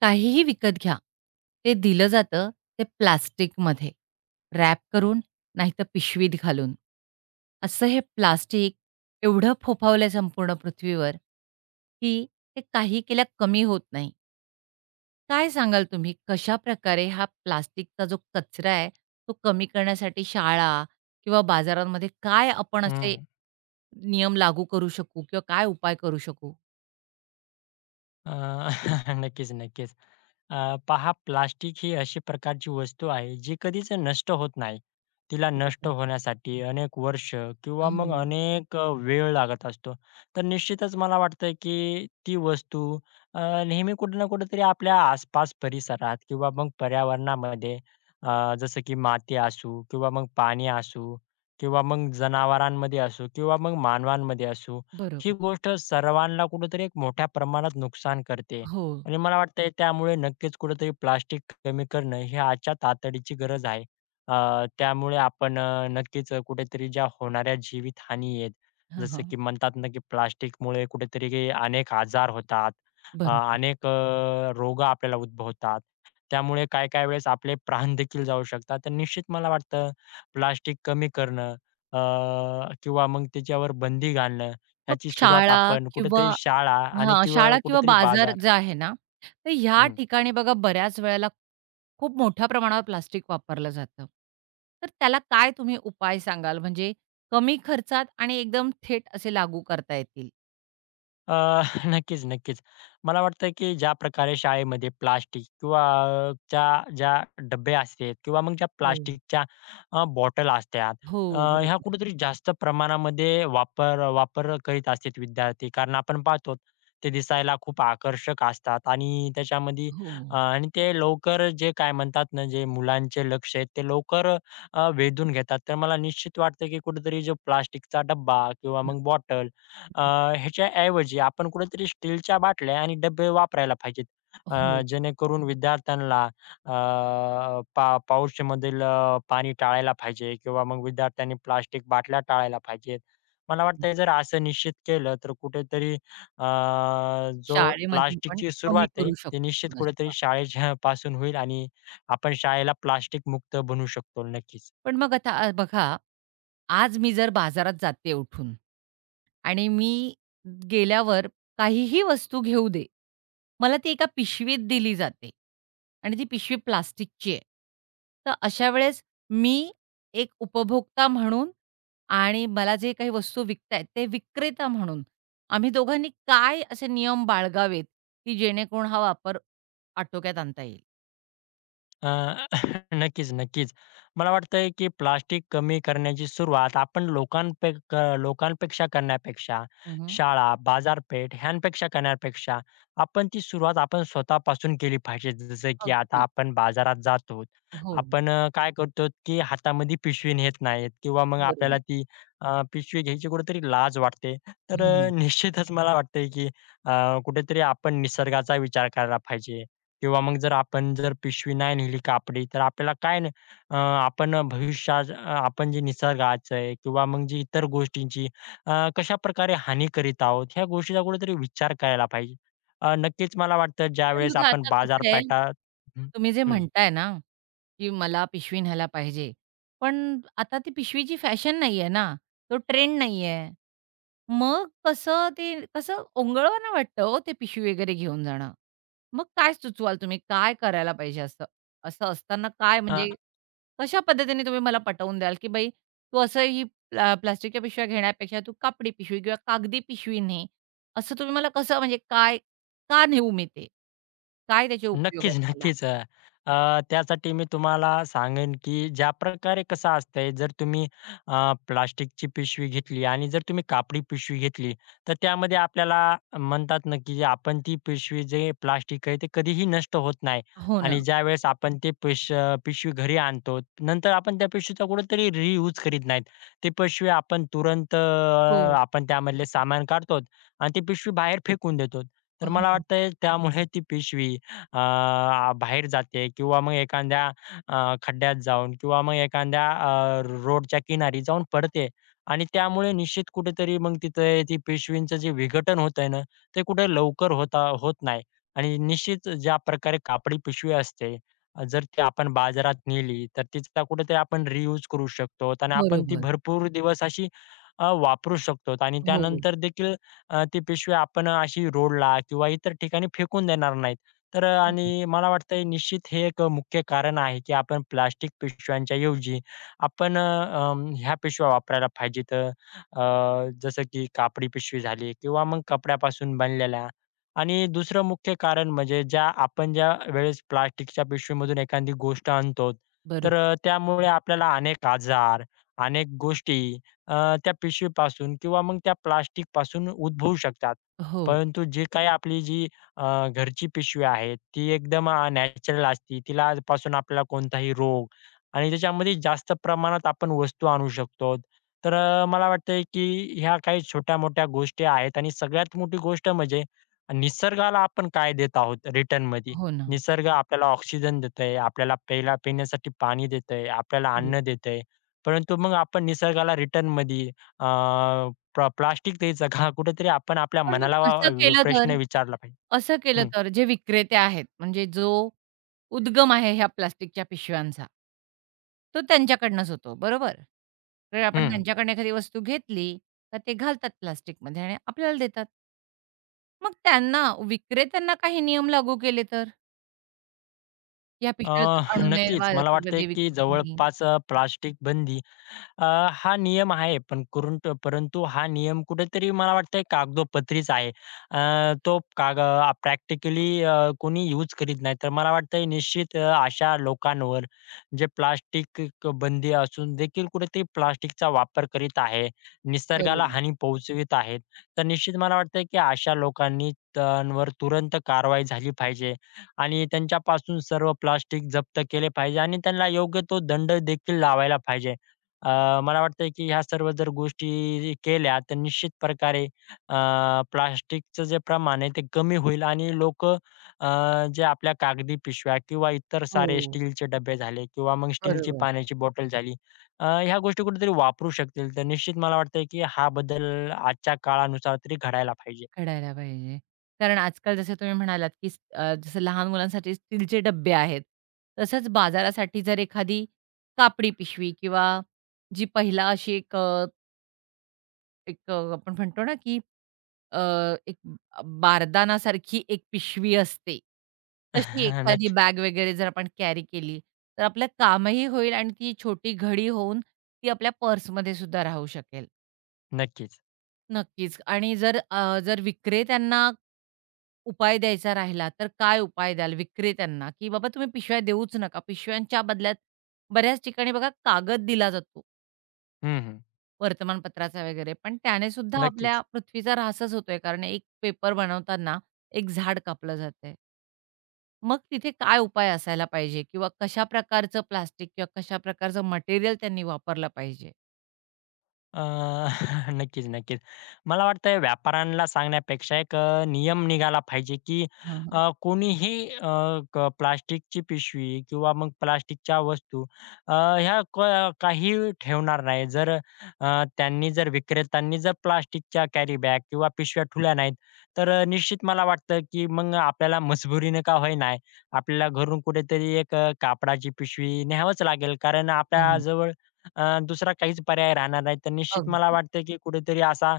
काहीही विकत घ्या. ते दिलं जातं ते प्लास्टिकमध्ये रॅप करून नाहीतर पिशवीत घालून. असं हे प्लास्टिक एवढं फोफावलं आहे संपूर्ण पृथ्वीवर, की ते काही केल्या कमी होत नाही. काय सांगाल तुम्ही कशाप्रकारे हा प्लास्टिकचा जो कचरा आहे तो कमी करण्यासाठी शाळा किंवा बाजारांमध्ये काय आपण असे हं. नियम लागू करू शकू किंवा काय उपाय करू शकू? अ, नक्कीच, नक्कीच. पहा प्लास्टिक ही अशी प्रकारची वस्तू आहे जी कधीच नष्ट होत नाही. तिला नष्ट बरोबर. होण्यासाठी अनेक वर्ष किंवा मग हो. अनेक वेळ लागत असतो. तर निश्चितच मला वाटतं, की ती वस्तू अ, नेहमी कुठे ना कुठेतरी आपल्या आसपास परिसरात किंवा मग पर्यावरणामध्ये जसं की माती असू किंवा मग पाणी असू किंवा मग जनावरांमध्ये असू किंवा मग मानवांमध्ये असू ही बरोबर. गोष्ट सर्वांना कुठेतरी एक मोठ्या प्रमाणात नुकसान करते. हो. आणि मला वाटतंय त्यामुळे नक्कीच कुठेतरी प्लास्टिक कमी करणं ही आजच्या तातडीची गरज आहे. त्यामुळे आपण नक्कीच कुठेतरी ज्या होणाऱ्या जीवितहानी आहेत, जसं हां. की म्हणतात ना, की प्लास्टिकमुळे कुठेतरी काही अनेक आजार होतात, बरोबर. अनेक रोग आपल्याला उद्भवतात. त्यामुळे काही-काही वेळेस आपले प्राण देखील जाऊ शकतात. तर निश्चित मला वाटतं प्लास्टिक कमी करणं अ, किंवा मग त्याच्यावर बंदी घालणं मग ह्याची सुरुवात शाळा आपण किंवा कुठेतरी शाळा आणि हां, किंवा शाळा किंवा कुठेतरी बाजार बाजार. जे आहे ना, तर ह्या हं. ठिकाणी बघा बऱ्याच वेळेला खूप मोठ्या प्रमाणावर प्लास्टिक वापरलं जातं. तर त्याला काय तुम्ही उपाय सांगाल? म्हणजे कमी खर्चात आणि एकदम थेट असे लागू करता येतील? नक्कीच, नक्कीच. मला वाटतं, की ज्या प्रकारे शाळेमध्ये प्लास्टिक किंवा ज्या ज्या डब्बे असतात किंवा मग ज्या हो. प्लास्टिकच्या बॉटल असतात, अ, हो. ह्या बरोबर. कुठेतरी जास्त प्रमाणामध्ये वापर वापर करीत असतात विद्यार्थी. कारण आपण पाहतो, ते दिसायला खूप आकर्षक असतात आणि त्याच्यामध्ये हो. आणि ते लवकर जे काय म्हणतात ना, जे मुलांचे लक्ष आहे, ते लवकर वेधून घेतात. तर मला निश्चित वाटतं, की कुठेतरी जो प्लास्टिकचा डब्बा किंवा बरोबर. मग बॉटल, अ, ह्याच्याऐवजी आपण कुठेतरी स्टीलच्या बाटल्या आणि डब्बे वापरायला पाहिजेत. हो. जेणेकरून विद्यार्थ्यांना पाऊचमधील पाणी टाळायला पाहिजे किंवा मग विद्यार्थ्यांनी प्लास्टिक बाटल्या टाळायला पाहिजेत. मला हं. वाटतंय जर असं निश्चित केलं तर कुठेतरी जो शाळेमध्ये आपण प्लास्टिकची कमी सुरुवात आहे, करू ती शकतो निश्चित कुठेतरी थोडंसं. शाळेच्या पासून होईल आणि आपण शाळेला प्लास्टिक मुक्त बनवू शकतो नक्कीच. पण मग आता बघा, आज मी जर बाजारात जाते उठून आणि मी गेल्यावर काहीही वस्तू घेऊ दे, मला ती एका पिशवीत दिली जाते आणि ती पिशवी प्लास्टिकची आहे. तर अशा वेळेस मी एक उपभोक्ता म्हणून आणि मला जे काही वस्तू विकतायत ते विक्रेता म्हणून, आम्ही दोघांनी काय असे नियम बाळगावेत, की जेणेकरून हा वापर आटोक्यात आणता येईल? अ, नक्कीच, नक्कीच. मला वाटतंय, की प्लास्टिक कमी करण्याची सुरुवात आपण लोकांपेक्षा करण्यापेक्षा, हं, शाळा, बाजारपेठ ह्यांपेक्षा करण्यापेक्षा, आपण ती सुरुवात आपण स्वतःपासून केली पाहिजे. जसं की आता अगदीच. आपण बाजारात जातो. हो, आपण काय करतो, की हातामध्ये पिशवी नेत नाहीत किंवा मग आपल्याला बरोबर. ती पिशवी घ्यायची कुठेतरी लाज वाटते. तर हो ना. निश्चितच मला वाटतंय, की कुठेतरी आपण निसर्गाचा विचार करायला पाहिजे. किंवा मग जर आपण जर पिशवी नाही नेली कापडी, तर आपल्याला काय नाही आपण भविष्यात आपण जे निसर्गाचं आहे किंवा मग जी इतर गोष्टींची कशाप्रकारे हानी करीत आहोत, ह्या गोष्टीचा कुठेतरी विचार करायला पाहिजे. नक्कीच मला वाटतं पण ज्यावेळेस बघा आपण आता कसं आहे, बाजारपेठा. हं, तुम्ही जे हं. म्हणताय ना, की मला पिशवी न्यायला पाहिजे. पण आता ती पिशवीची फॅशन नाहीये ना, तो ट्रेंड नाहीये. मग कसं ते कसं ओंगळवाना वाटतं हो ते पिशवी वगैरे घेऊन जाणं. मग काय सुचवाल तुम्ही? काय करायला पाहिजे असं? असं असताना काय म्हणजे कशा पद्धतीने तुम्ही मला पटवून द्याल, की बाई तू असं ही प्लास्टिकच्या पिशव्या घेण्यापेक्षा तू कापडी पिशवी किंवा कागदी पिशवी ने. असं तुम्ही मला कसं म्हणजे काय का नेऊ मी ते? काय त्याचे उपयोग नक्कीच, आहेत मला? नक्कीच. अ, अ, त्यासाठी मी तुम्हाला सांगेन, की ज्याप्रकारे कसं असतंय, जर तुम्ही प्लास्टिकची पिशवी घेतली आणि जर तुम्ही कापडी पिशवी घेतली, तर त्यामध्ये आपल्याला म्हणतात ना, की आपण ती पिशवी जे प्लास्टिक आहे, ते कधीही नष्ट होत नाही हो ना. आणि ज्यावेळेस आपण ते पिशवी घरी आणतो, नंतर आपण त्या पिशवीचा कुठेतरी रियूज करीत नाहीत. ती पिशवी आपण तुरंत हो. आपण त्यामधले सामान काढतो आणि ती पिशवी बाहेर फेकून देतो. तर मला हो. वाटतंय त्यामुळे ती पिशवी बाहेर जाते किंवा मग एखाद्या खड्ड्यात जाऊन किंवा मग एखाद्या रोडच्या किनारी जाऊन पडते आणि त्यामुळे निश्चित कुठेतरी मग तिथे ती पिशवींचं जे विघटन होतंय ना, ते कुठे लवकर होत नाही आणि निश्चित ज्या प्रकारे कापडी पिशवी असते, जर ती आपण बाजारात नेली, तर तिचा कुठेतरी आपण रियूज करू शकतो आणि आपण ती बरोबर. भरपूर दिवस अशी वापरू शकतो आणि हो. त्यानंतर देखील ती पिशवी आपण अशी रोडला किंवा इतर ठिकाणी फेकून देणार नाहीत. तर हो ना. आणि मला वाटतंय निश्चित हे एक मुख्य कारण आहे, की आपण प्लास्टिक पिशव्यांच्या ऐवजी आपण ह्या पिशव्या वापरायला पाहिजेत. जसं की कापडी पिशवी झाली किंवा मग कपड्यापासून बनलेल्या. आणि दुसरं मुख्य कारण म्हणजे ज्या आपण ज्या वेळेस प्लास्टिकच्या पिशवीमधून एखादी गोष्ट आणतो, तर बरोबर. त्यामुळे आपल्याला अनेक आजार, अनेक गोष्टी अ, त्या पिशवीपासून किंवा मग त्या प्लास्टिकपासून उद्भवू शकतात. हो. परंतु जी काही आपली जी घरची पिशवी आहे ती एकदम नॅचरल असते. तिला आजपासून आपल्याला कोणताही रोग आणि त्याच्यामध्ये जास्त प्रमाणात आपण वस्तू आणू शकतो. तर मला वाटतंय की ह्या काही छोट्या-मोठ्या गोष्टी आहेत आणि सगळ्यात मोठी गोष्ट म्हणजे निसर्गाला आपण काय देत आहोत रिटर्नमध्ये. हो ना. निसर्ग आपल्याला ऑक्सिजन देतंय, आपल्याला प्यायला पिण्यासाठी पाणी देतंय, आपल्याला बरोबर. अन्न देतंय. परंतु मग आपण निसर्गाला रिटर्नमध्ये अ, प्लास्टिक द्यायचं का? कुठेतरी आपण आपल्या पण मनाला मग असं केलं प्रश्न तर? विचारला पाहिजे. असं केलं हं, तर जे विक्रेते आहेत, म्हणजे जो उद्गम आहे ह्या प्लास्टिकच्या पिशव्यांचा, तो त्यांच्याकडनंच होतो, बरोबर? तर आपण हं. त्यांच्याकडनं एखादी वस्तू घेतली, तर ते घालतात प्लास्टिकमध्ये आणि आपल्याला देतात. मग त्यांना विक्रेत्यांना काही नियम लागू केले तर? या अ, पिशव्याच आणू नये, नक्कीच मला वाटतंय मार्केटमध्ये की विकूच नाही. जवळपास प्लास्टिक बंदी अ, हा नियम आहे, पण करून परंतु हा नियम कुठेतरी मला वाटतंय कागदोपत्रीच आहे. अ, तो प्रॅक्टिकली कोणी यूज करीत नाही. तर मला वाटतंय निश्चित अशा लोकांवर जे प्लास्टिक बंदी असून देखील कुठेतरी प्लास्टिकचा वापर करीत आहे, निसर्गाला बरोबर. हानी पोहोचवीत आहेत. तर निश्चित मला वाटतंय, की अशा लोकांनी त्यांवर तुरंत कारवाई झाली पाहिजे आणि त्यांच्यापासून सर्व प्लास्टिक जप्त केले पाहिजे आणि त्यांना योग्य तो दंड देखील लावायला पाहिजे. मला वाटतंय की ह्या सर्व जर गोष्टी केल्या तर निश्चित प्रकारे प्लास्टिकचं जे प्रमाण आहे ते कमी होईल आणि लोकं जे आपल्या कागदी पिशव्या किंवा इतर सारे हो, स्टीलचे डब्बे झाले किंवा मग स्टीलची बरोबर. पाण्याची बॉटल झाली, ह्या गोष्टी कुठेतरी वापरू शकतील. तर निश्चित मला वाटतंय की हा बदल आजच्या काळानुसार तरी घडायला पाहिजे. कळायला पाहिजे. कारण आजकाल जसं तुम्ही म्हणालात, की जसं लहान मुलांसाठी स्टीलचे डब्बे आहेत. तसंच बाजारासाठी जर एखादी कापडी पिशवी किंवा जी पहिला अशी आपण म्हणतो ना, की अ, एक बारदानासारखी एक पिशवी असते. तशी एखादी नक्की, बॅग वगैरे जर आपण कॅरी केली, तर आपलं कामही होईल आणि ती छोटी घडी होऊन ती आपल्या पर्समध्ये सुद्धा राहू शकेल. नक्कीच. नक्कीच. आणि जर विक्रेत्यांना उपाय द्यायचा राहिला, तर काय उपाय द्याल विक्रेत्यांना? की बाबा तुम्ही पिशव्या देऊच नका. पिशव्यांच्या बदल्यात बऱ्याच ठिकाणी बघा कागद दिला जातो हं, हं. वर्तमानपत्राचा वगैरे, पण त्याने सुद्धा आपल्या नक्कीच. पृथ्वीचा ऱ्हासच होतोय. कारण एक पेपर बनवताना एक झाड कापलं जातंय. मग तिथे काय उपाय असायला पाहिजे? किंवा कशा प्रकारचं प्लास्टिक किंवा कशा प्रकारचं मटेरियल त्यांनी वापरलं पाहिजे? अ, नक्कीच, नक्कीच. मला वाटतंय व्यापाऱ्यांना सांगण्यापेक्षा एक नियम निघाला पाहिजे, की हां, हां. कोणीही अ, क प्लास्टिकची पिशवी किंवा मग प्लास्टिकच्या वस्तू ह्या काही ठेवणार नाही. जर त्यांनी जर विक्रेत्यांनी जर प्लास्टिकच्या कॅरी बॅग किंवा पिशव्या ठेवल्या नाहीत, तर निश्चित मला वाटतं, की मग आपल्याला मजबुरीनं का होईना, आपल्याला घरून कुठेतरी एक कापडाची पिशवी न्यावंच लागेल. कारण हो ना. आपल्याजवळ दुसरा काहीच पर्याय राहणार नाही. तर निश्चित मला अगदी. वाटतं की कुठेतरी असा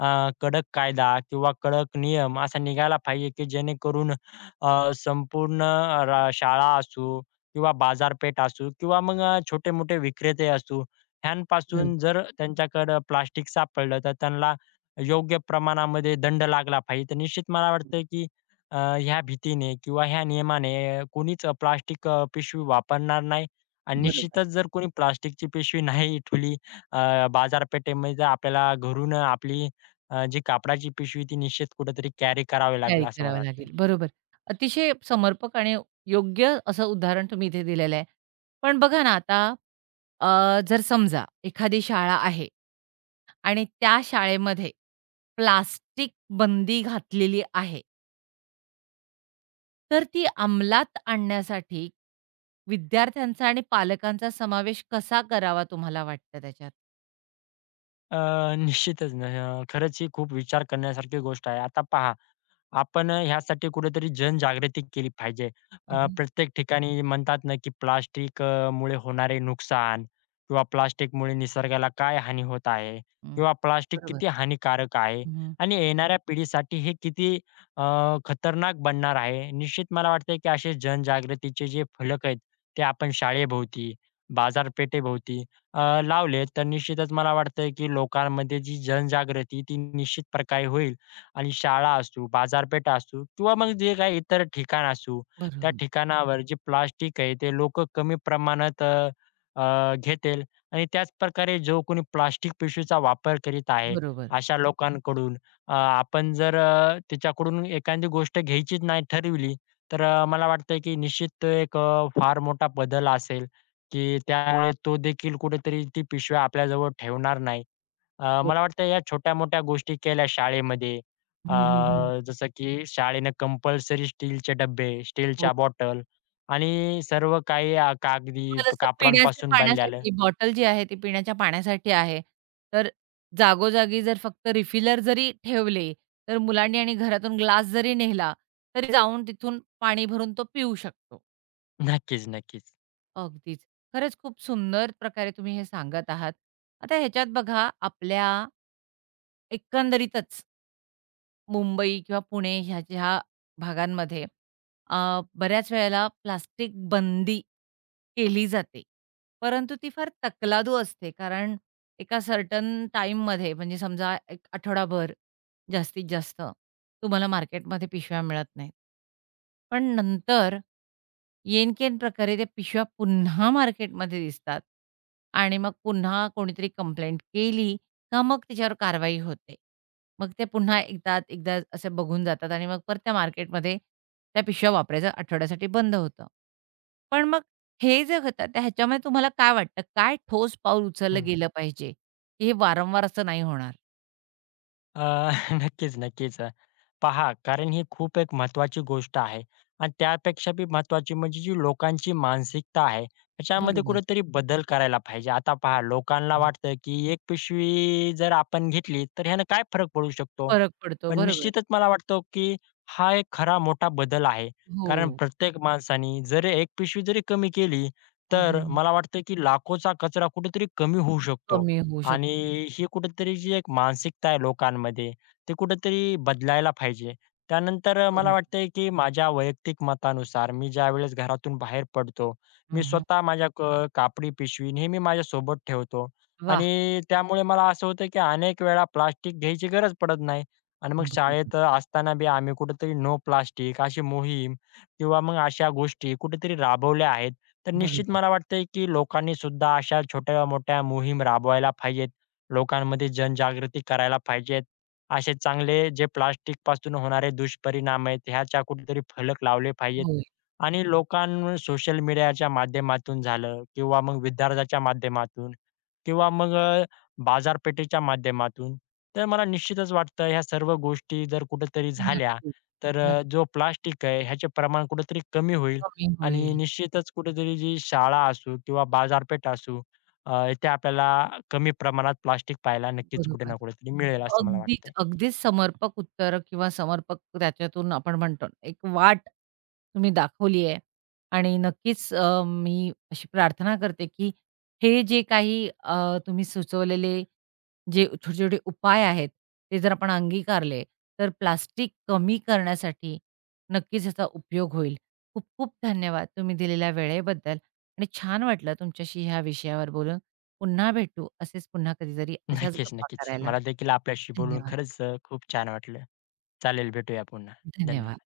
अ, कडक कायदा किंवा कडक नियम असा निघायला पाहिजे की जेणेकरून संपूर्ण शाळा असू किंवा बाजारपेठ असू किंवा मग छोटे-मोठे विक्रेते असू, ह्यांपासून जर त्यांच्याकडं प्लास्टिक सापडलं तर त्यांना योग्य प्रमाणामध्ये दंड लागला पाहिजे. तर निश्चित मला वाटतं बरोबर. की अ, ह्या भीतीने किंवा ह्या नियमाने कोणीच प्लास्टिक पिशवी वापरणार नाही. आणि बरोबर. निश्चितच जर कोणी प्लास्टिकची पिशवी नाही ठेवली बाजारपेठेमध्ये जर आपल्याला घरून आपली जी कापडाची पिशवी ती निश्चित कुठेतरी कॅरी करावी लागेल तयारी असं मला करावी वाटतंय. लागेल. बरोबर. अतिशय समर्पक आणि योग्य असं उदाहरण तुम्ही इथे दिलेलं आहे. पण बघा ना आता जर समजा एखादी शाळा आहे आणि त्या शाळेमध्ये प्लास्टिक बंदी घातलेली आहे. तर ती अंमलात आणण्यासाठी विद्यार्थ्यांचा आणि पालकांचा समावेश कसा करावा तुम्हाला वाटतं त्याच्यात? अ, निश्चितच ना, खरंच ही खूप विचार करण्यासारखी गोष्ट आहे. आता पहा आपण ह्यासाठी कुठेतरी जनजागृती केली पाहिजे. हं, हं. प्रत्येक ठिकाणी म्हणतात ना, की प्लास्टिक मुळे होणारे नुकसान किंवा प्लास्टिकमुळे निसर्गाला काय हानी होत आहे किंवा प्लास्टिक बरोबर. किती हानिकारक आहे हं, आणि येणाऱ्या पिढीसाठी हे किती अ, खतरनाक बनणार आहे. निश्चित मला वाटतंय, की असे जनजागृतीचे जे फलक आहेत, ते आपण शाळेभोवती, बाजारपेठेभोवती लावले, तर निश्चितच मला वाटतंय, की लोकांमध्ये जी जनजागृती ती निश्चित प्रकारे होईल. आणि शाळा असू, बाजारपेठा असू किंवा मग जे काही इतर ठिकाण असू, त्या बरोबर. ठिकाणावर जे प्लास्टिक आहे ते लोकं कमी प्रमाणात अ, अ, घेतील आणि त्याचप्रकारे जो कोणी प्लास्टिक पिशवीचा वापर करीत आहे, बरोबर. अशा लोकांकडून आपण जर त्याच्याकडून एखादी गोष्ट घ्यायचीच नाही ठरविली, तर मला वाटतं की निश्चित तो एक फार मोठा बदल असेल, की त्यामुळे तो देखील कुठेतरी ती पिशव्या आपल्याजवळ ठेवणार नाही. बरोबर. मला वाटतं या छोट्या-मोठ्या गोष्टी केल्या शाळेमध्ये, हं, अ, हं, हं. जसं की शाळेनं कंपल्सरी स्टीलचे डब्बे, स्टीलच्या बॉटल आणि सर्व काही कागदी किंवा जसं पिण्याचे कापडांपासून बनलेलं. पाण्यासाठी बॉटल जी आहे ती पिण्याच्या पाण्यासाठी आहे. तर जागोजागी जर फक्त रिफिलर जरी ठेवले, तर मुलांनी आणि घरातून ग्लास जरी नेला, तरी जाऊन तिथून पाणी भरून तो पिऊ शकतो. नक्कीच, नक्कीच. अगदीच. खरंच खूप सुंदर प्रकारे तुम्ही हे सांगत आहात. आता ह्याच्यात बघा आपल्या एकंदरीतच मुंबई किंवा पुणे ह्या ज्या भागांमध्ये अ, बऱ्याच वेळेला प्लास्टिक बंदी केली जाते. परंतु ती फार तकलादू असते. कारण एका सर्टन टाईममध्ये म्हणजे समजा एक आठवडाभर जास्तीत जास्त तुम्हाला मार्केटमध्ये पिशव्या मिळत नाहीत. पण नंतर येनकेन प्रकारे त्या पिशव्या पुन्हा मार्केटमध्ये दिसतात आणि मग पुन्हा कोणीतरी कंप्लेंट केली का मग त्याच्यावर कारवाई होते. मग ते पुन्हा एकदा एकदा असे बघून जातात आणि मग परत त्या मार्केटमध्ये त्या पिशव्या वापरायचं आठवड्यासाठी बंद होतं. पण मग हे जे होतं त्या ह्याच्यामध्ये तुम्हाला काय वाटतं? काय ठोस पाऊल उचललं हं. गेलं पाहिजे, की हे वारंवार असं नाही होणार? अ, नक्कीच, नक्कीच. पहा, कारण ही खूप एक महत्त्वाची गोष्ट आहे आणि त्यापेक्षा बी महत्त्वाची म्हणजे जी लोकांची मानसिकता आहे, त्याच्यामध्ये बरोबर. कुठेतरी बदल करायला पाहिजे. आता पहा, लोकांना हं. वाटतं, की एक पिशवी जर आपण घेतली, तर ह्यानं काय फरक पडू शकतो? फरक पडतो. पण बरोबर. निश्चितच मला वाटतं, की हा एक खरा मोठा बदल आहे. हो. कारण प्रत्येक माणसाने जर एक पिशवी जरी कमी केली, हं, तर हं. मला वाटतं, की लाखोचा कचरा कुठेतरी कमी होऊ शकतो. कमी होऊ आणि शकतो. ही कुठेतरी जी एक मानसिकता आहे लोकांमध्ये, ती कुठेतरी बदलायला पाहिजे. त्यानंतर मला बरोबर. वाटतंय की माझ्या वैयक्तिक मतानुसार मी ज्यावेळेस घरातून बाहेर पडतो, मी हं, हं. स्वतः माझ्या कापडी पिशवी नेहमी माझ्यासोबत ठेवतो वाह! आणि त्यामुळे मला असं होतं की अनेक वेळा प्लास्टिक घ्यायची गरज पडत नाही. आणि मग बरोबर, शाळेत असताना बी आम्ही कुठेतरी नो प्लास्टिक अशी मोहीम किंवा मग अशा गोष्टी कुठेतरी राबवल्या आहेत. तर निश्चित बरोबर. मला वाटतंय, की लोकांनी सुद्धा अशा छोट्या-मोठ्या मोहीम राबवायला पाहिजेत. लोकांमध्ये जनजागृती करायला पाहिजेत. असे चांगले जे प्लास्टिकपासून होणारे दुष्परिणाम आहेत, ह्याच्या कुठेतरी फलक लावले पाहिजेत. होय. आणि लोकां सोशल मीडियाच्या माध्यमातून झालं किंवा मग विद्यार्थ्याच्या माध्यमातून किंवा मग बाजारपेठेच्या माध्यमातून. तर मला निश्चितच वाटतं ह्या सर्व गोष्टी जर कुठेतरी झाल्या, नक्कीच. तर जो नक्की प्लास्टिक आहे ह्याचे प्रमाण कुठेतरी कमी होईल. कमी आणि होईल. निश्चितच कुठेतरी जी शाळा असू किंवा बाजारपेठ असू, इथे आपल्याला कमी प्रमाणात प्लास्टिक पाहायला नक्कीच कुठे बरोबर. ना कुठेतरी मिळेल असं मला अगदीच, वाटतंय. अगदीच समर्पक उत्तर किंवा समर्पक त्याच्यातून आपण म्हणतो ना, एक वाट तुम्ही दाखवली आहे आणि नक्कीच मी अशी प्रार्थना करते, की हे जे काही तुम्ही सुचवलेले जे छोटे-छोटे उपाय आहेत, ते जर आपण अंगीकारले, तर प्लास्टिक कमी करण्यासाठी नक्कीच याचा उपयोग होईल. खूप-खूप धन्यवाद तुम्ही दिलेल्या वेळेबद्दल आणि छान वाटलं तुमच्याशी ह्या विषयावर बोलून. पुन्हा भेटू असेच पुन्हा कधीतरी अशाच नक्कीच, गप्पा नक्कीच. करायला. मला देखील आपल्याशी बोलून धन्यवाद, खरंच खूप छान वाटलं. चालेल, भेटूया पुन्हा. धन्यवाद. धन्यवाद.